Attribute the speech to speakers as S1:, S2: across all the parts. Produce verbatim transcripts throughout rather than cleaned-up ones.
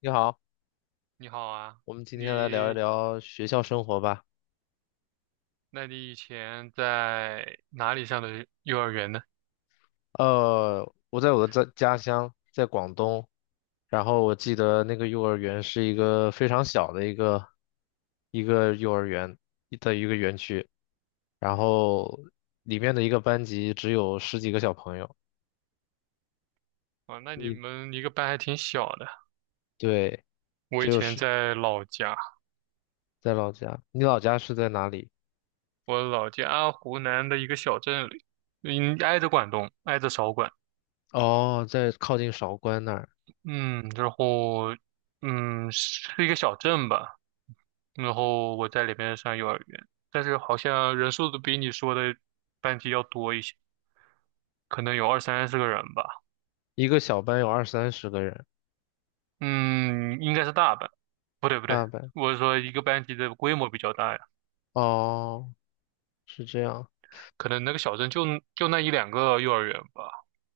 S1: 你好，
S2: 你好啊，
S1: 我们今天来聊一
S2: 你，
S1: 聊学校生活吧。
S2: 那你以前在哪里上的幼儿园呢？
S1: 呃，我在我的家家乡，在广东，然后我记得那个幼儿园是一个非常小的一个一个幼儿园的一个园区，然后里面的一个班级只有十几个小朋友。
S2: 啊，那你
S1: 你
S2: 们一个班还挺小的。
S1: 对，
S2: 我
S1: 只
S2: 以
S1: 有
S2: 前
S1: 十，
S2: 在老家，
S1: 在老家。你老家是在哪里？
S2: 我老家湖南的一个小镇里，嗯，挨着广东，挨着韶关，
S1: 哦，在靠近韶关那儿，
S2: 嗯，然后，嗯，是一个小镇吧。然后我在里边上幼儿园，但是好像人数都比你说的班级要多一些，可能有二三十个人吧。
S1: 一个小班有二三十个人，
S2: 嗯，应该是大班，不对不对，
S1: 大班。
S2: 我是说一个班级的规模比较大呀。
S1: 哦，是这样。
S2: 可能那个小镇就就那一两个幼儿园吧，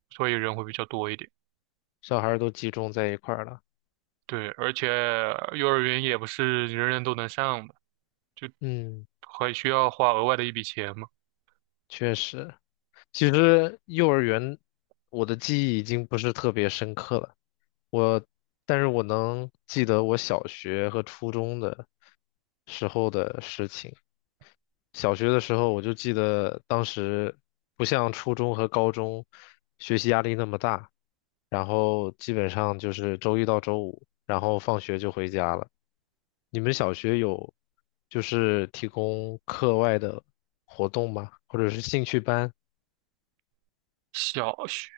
S2: 所以人会比较多一点。
S1: 小孩儿都集中在一块儿了。
S2: 对，而且幼儿园也不是人人都能上的，就
S1: 嗯，
S2: 还需要花额外的一笔钱嘛。
S1: 确实，其实幼儿园我的记忆已经不是特别深刻了，我，但是我能记得我小学和初中的时候的事情。小学的时候，我就记得当时不像初中和高中学习压力那么大，然后基本上就是周一到周五，然后放学就回家了。你们小学有就是提供课外的活动吗？或者是兴趣班？
S2: 小学，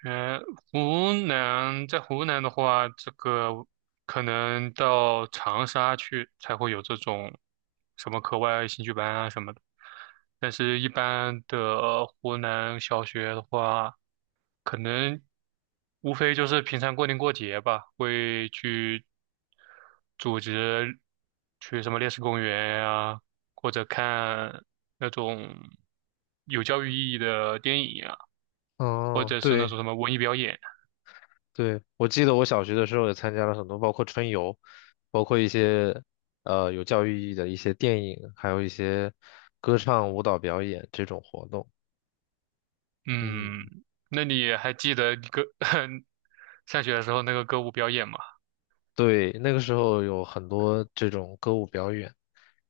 S2: 湖南，在湖南的话，这个可能到长沙去才会有这种什么课外兴趣班啊什么的。但是，一般的湖南小学的话，可能无非就是平常过年过节吧，会去组织去什么烈士公园呀、或者看那种有教育意义的电影呀、或
S1: 哦，
S2: 者是那
S1: 对
S2: 种什么文艺表演。
S1: 对，我记得我小学的时候也参加了很多，包括春游，包括一些呃有教育意义的一些电影，还有一些歌唱、舞蹈表演这种活动。
S2: 嗯，
S1: 嗯，
S2: 那你还记得你歌 上学的时候那个歌舞表演吗？
S1: 对，那个时候有很多这种歌舞表演，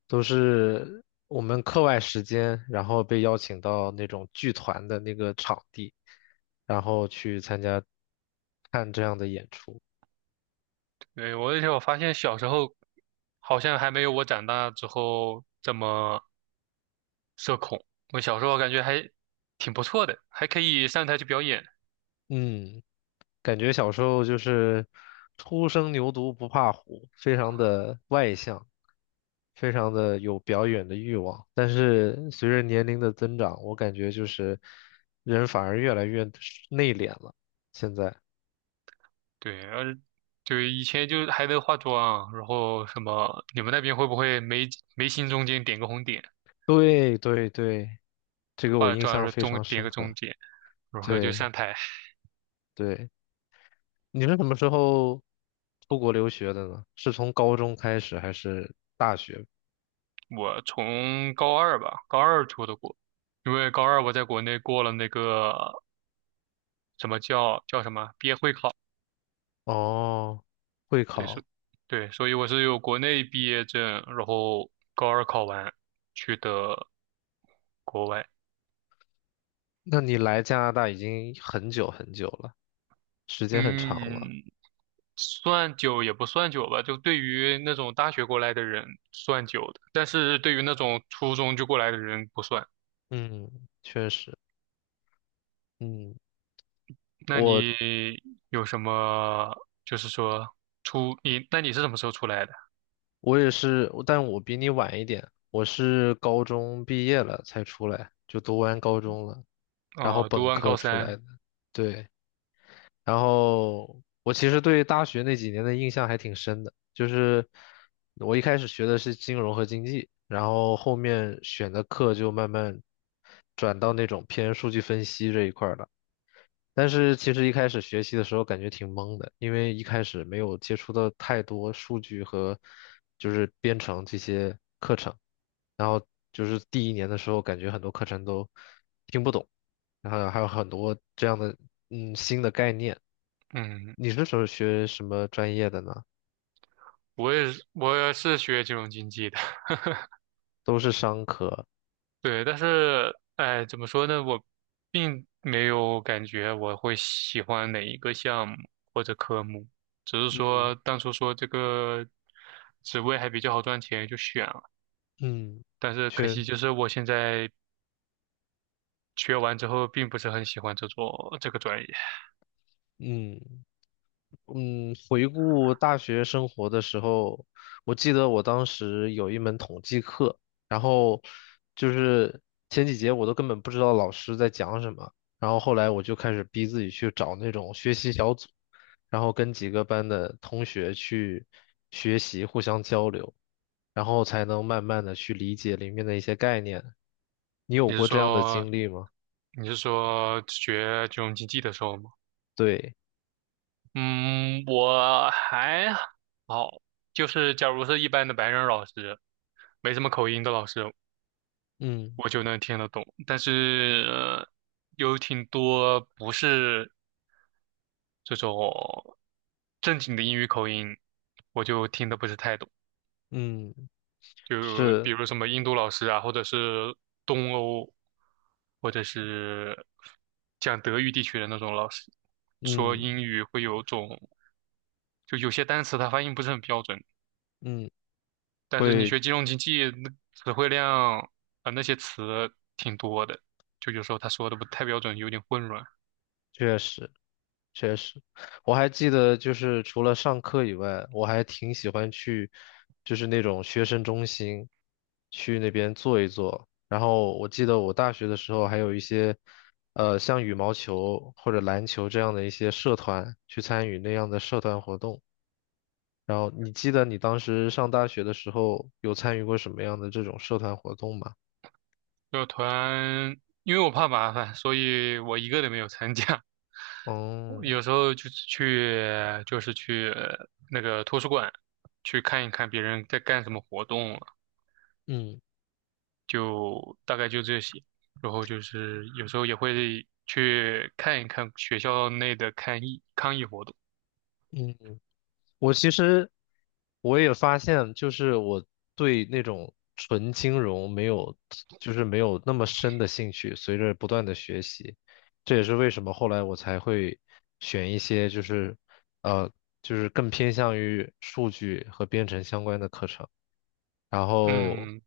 S1: 都是我们课外时间，然后被邀请到那种剧团的那个场地，然后去参加看这样的演出。
S2: 对，我而且我发现小时候好像还没有我长大之后这么社恐。我小时候感觉还挺不错的，还可以上台去表演。
S1: 嗯。感觉小时候就是初生牛犊不怕虎，非常的外向，非常的有表演的欲望。但是随着年龄的增长，我感觉就是人反而越来越内敛了。现在，
S2: 对，而对以前就还能化妆，然后什么，你们那边会不会眉眉心中间点个红点，
S1: 对对对，这个
S2: 化
S1: 我
S2: 了
S1: 印
S2: 妆的时
S1: 象
S2: 候
S1: 非
S2: 中
S1: 常
S2: 点
S1: 深
S2: 个中
S1: 刻。
S2: 间，然后就
S1: 对
S2: 上台？
S1: 对，你是什么时候出国留学的呢？是从高中开始还是大学？
S2: 我从高二吧，高二出的国，因为高二我在国内过了那个什么叫叫什么毕业会考，
S1: 哦，会
S2: 对，
S1: 考。
S2: 是，对，所以我是有国内毕业证，然后高二考完去的国外。
S1: 那你来加拿大已经很久很久了，时间很长了。
S2: 嗯，算久也不算久吧，就对于那种大学过来的人算久的，但是对于那种初中就过来的人不算。
S1: 嗯，确实。嗯，
S2: 那
S1: 我
S2: 你有什么，就是说出你，那你是什么时候出来的？
S1: 我也是，但我比你晚一点，我是高中毕业了才出来，就读完高中了，然后
S2: 啊，读
S1: 本
S2: 完
S1: 科
S2: 高
S1: 出来
S2: 三，
S1: 的。对，然后我其实对大学那几年的印象还挺深的，就是我一开始学的是金融和经济，然后后面选的课就慢慢转到那种偏数据分析这一块儿了。但是其实一开始学习的时候感觉挺懵的，因为一开始没有接触到太多数据和就是编程这些课程，然后就是第一年的时候感觉很多课程都听不懂，然后还有很多这样的嗯新的概念。
S2: 嗯，
S1: 你是什么学什么专业的呢？
S2: 我也是，我也是学金融经济的，
S1: 都是商科，
S2: 对，但是，哎，怎么说呢，我并没有感觉我会喜欢哪一个项目或者科目，只是
S1: 嗯。
S2: 说当初说这个职位还比较好赚钱，就选了，
S1: 嗯，
S2: 但是可
S1: 确，
S2: 惜就是我现在学完之后，并不是很喜欢这做这个专业。
S1: 嗯。嗯，回顾大学生活的时候，我记得我当时有一门统计课，然后就是前几节我都根本不知道老师在讲什么，然后后来我就开始逼自己去找那种学习小组，然后跟几个班的同学去学习，互相交流，然后才能慢慢的去理解里面的一些概念。你
S2: 你
S1: 有
S2: 是
S1: 过这样的
S2: 说
S1: 经历吗？
S2: 你是说学金融经济的时候吗？
S1: 对，
S2: 嗯，我还好，就是假如是一般的白人老师，没什么口音的老师，
S1: 嗯
S2: 我就能听得懂。但是，呃有挺多不是这种正经的英语口音，我就听得不是太懂。
S1: 嗯，
S2: 就比
S1: 是，
S2: 如什么印度老师啊，或者是东欧，或者是讲德语地区的那种老师，说
S1: 嗯
S2: 英语会有种，就有些单词它发音不是很标准。
S1: 嗯。
S2: 但是你
S1: 会。
S2: 学金融经济，那词汇量啊，呃那些词挺多的，就有时候他说的不太标准，有点混乱。
S1: 确实，确实，我还记得，就是除了上课以外，我还挺喜欢去，就是那种学生中心，去那边坐一坐。然后我记得我大学的时候还有一些，呃，像羽毛球或者篮球这样的一些社团，去参与那样的社团活动。然后你记得你当时上大学的时候有参与过什么样的这种社团活动吗？
S2: 社团，因为我怕麻烦，所以我一个都没有参加。我
S1: 哦，
S2: 有时候就是去，就是去，那个图书馆去看一看别人在干什么活动了，
S1: 嗯
S2: 就大概就这些。然后就是有时候也会去看一看学校内的抗议抗议活动。
S1: 嗯。我其实我也发现，就是我对那种纯金融没有，就是没有那么深的兴趣。随着不断的学习，这也是为什么后来我才会选一些就是呃就是更偏向于数据和编程相关的课程。然后
S2: 嗯。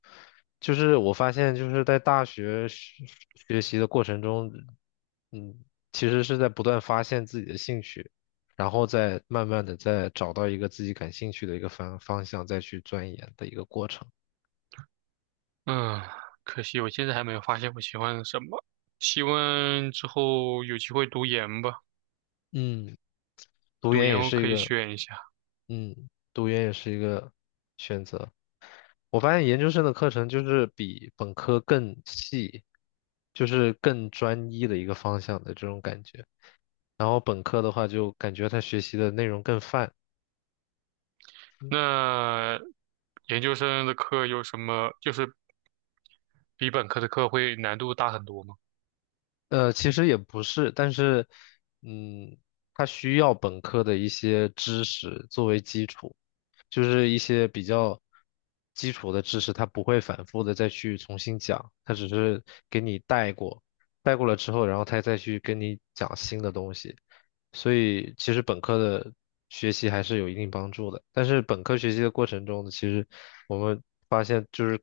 S1: 就是我发现，就是在大学学学习的过程中，嗯，其实是在不断发现自己的兴趣，然后再慢慢的再找到一个自己感兴趣的一个方方向，再去钻研的一个过程。
S2: 嗯，可惜我现在还没有发现我喜欢什么。希望之后有机会读研吧，
S1: 嗯，读
S2: 读
S1: 研
S2: 研
S1: 也
S2: 我
S1: 是
S2: 可
S1: 一
S2: 以
S1: 个，
S2: 选一下。
S1: 嗯，读研也是一个选择。我发现研究生的课程就是比本科更细，就是更专一的一个方向的这种感觉。然后本科的话，就感觉他学习的内容更泛。
S2: 那研究生的课有什么，就是比本科的课会难度大很多吗？
S1: 呃，其实也不是，但是，嗯，他需要本科的一些知识作为基础，就是一些比较基础的知识，他不会反复的再去重新讲，他只是给你带过，带过了之后，然后他再去跟你讲新的东西，所以其实本科的学习还是有一定帮助的，但是本科学习的过程中呢，其实我们发现就是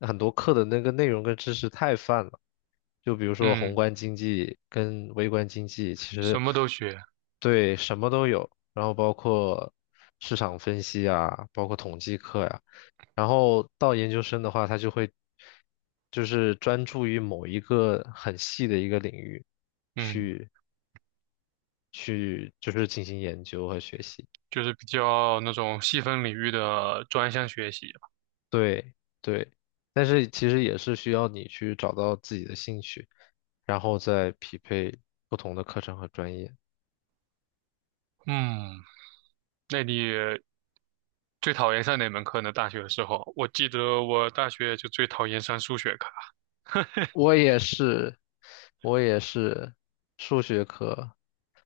S1: 很多课的那个内容跟知识太泛了。就比如说宏
S2: 嗯，
S1: 观经济跟微观经济，其实
S2: 什么都学。
S1: 对什么都有，然后包括市场分析啊，包括统计课呀、然后到研究生的话，他就会就是专注于某一个很细的一个领域
S2: 嗯，
S1: 去去就是进行研究和学习。
S2: 就是比较那种细分领域的专项学习。
S1: 对对，但是其实也是需要你去找到自己的兴趣，然后再匹配不同的课程和专业。
S2: 嗯，那你最讨厌上哪门课呢？大学的时候，我记得我大学就最讨厌上数学课。
S1: 我也是，我也是数学科。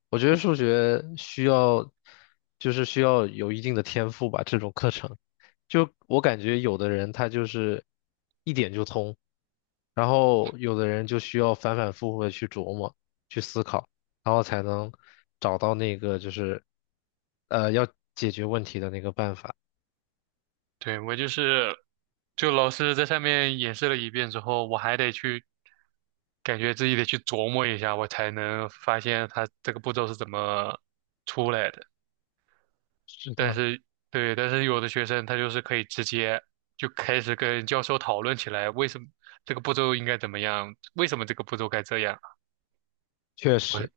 S1: 我觉得数学需要，就是需要有一定的天赋吧，这种课程。就我感觉有的人他就是一点就通，然后有的人就需要反反复复的去琢磨、去思考，然后才能找到那个就是呃要解决问题的那个办法。
S2: 对，我就是，就老师在上面演示了一遍之后，我还得去，感觉自己得去琢磨一下，我才能发现他这个步骤是怎么出来的。
S1: 是
S2: 但
S1: 的，
S2: 是，对，但是有的学生他就是可以直接就开始跟教授讨论起来，为什么这个步骤应该怎么样，为什么这个步骤该这样。
S1: 确
S2: 我
S1: 实，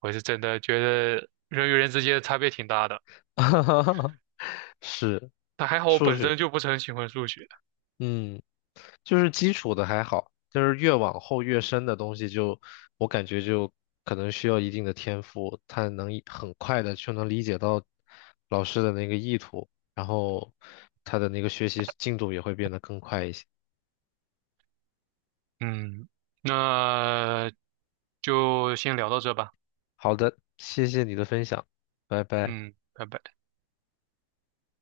S2: 我是真的觉得人与人之间的差别挺大的，
S1: 是
S2: 但还好我
S1: 数
S2: 本
S1: 学。
S2: 身就不是很喜欢数学。
S1: 嗯，就是基础的还好，就是越往后越深的东西就，我感觉就可能需要一定的天赋，他能一很快的就能理解到老师的那个意图，然后他的那个学习进度也会变得更快一些。
S2: 嗯，那就先聊到这吧。
S1: 好的，谢谢你的分享，拜拜。
S2: 嗯，拜拜。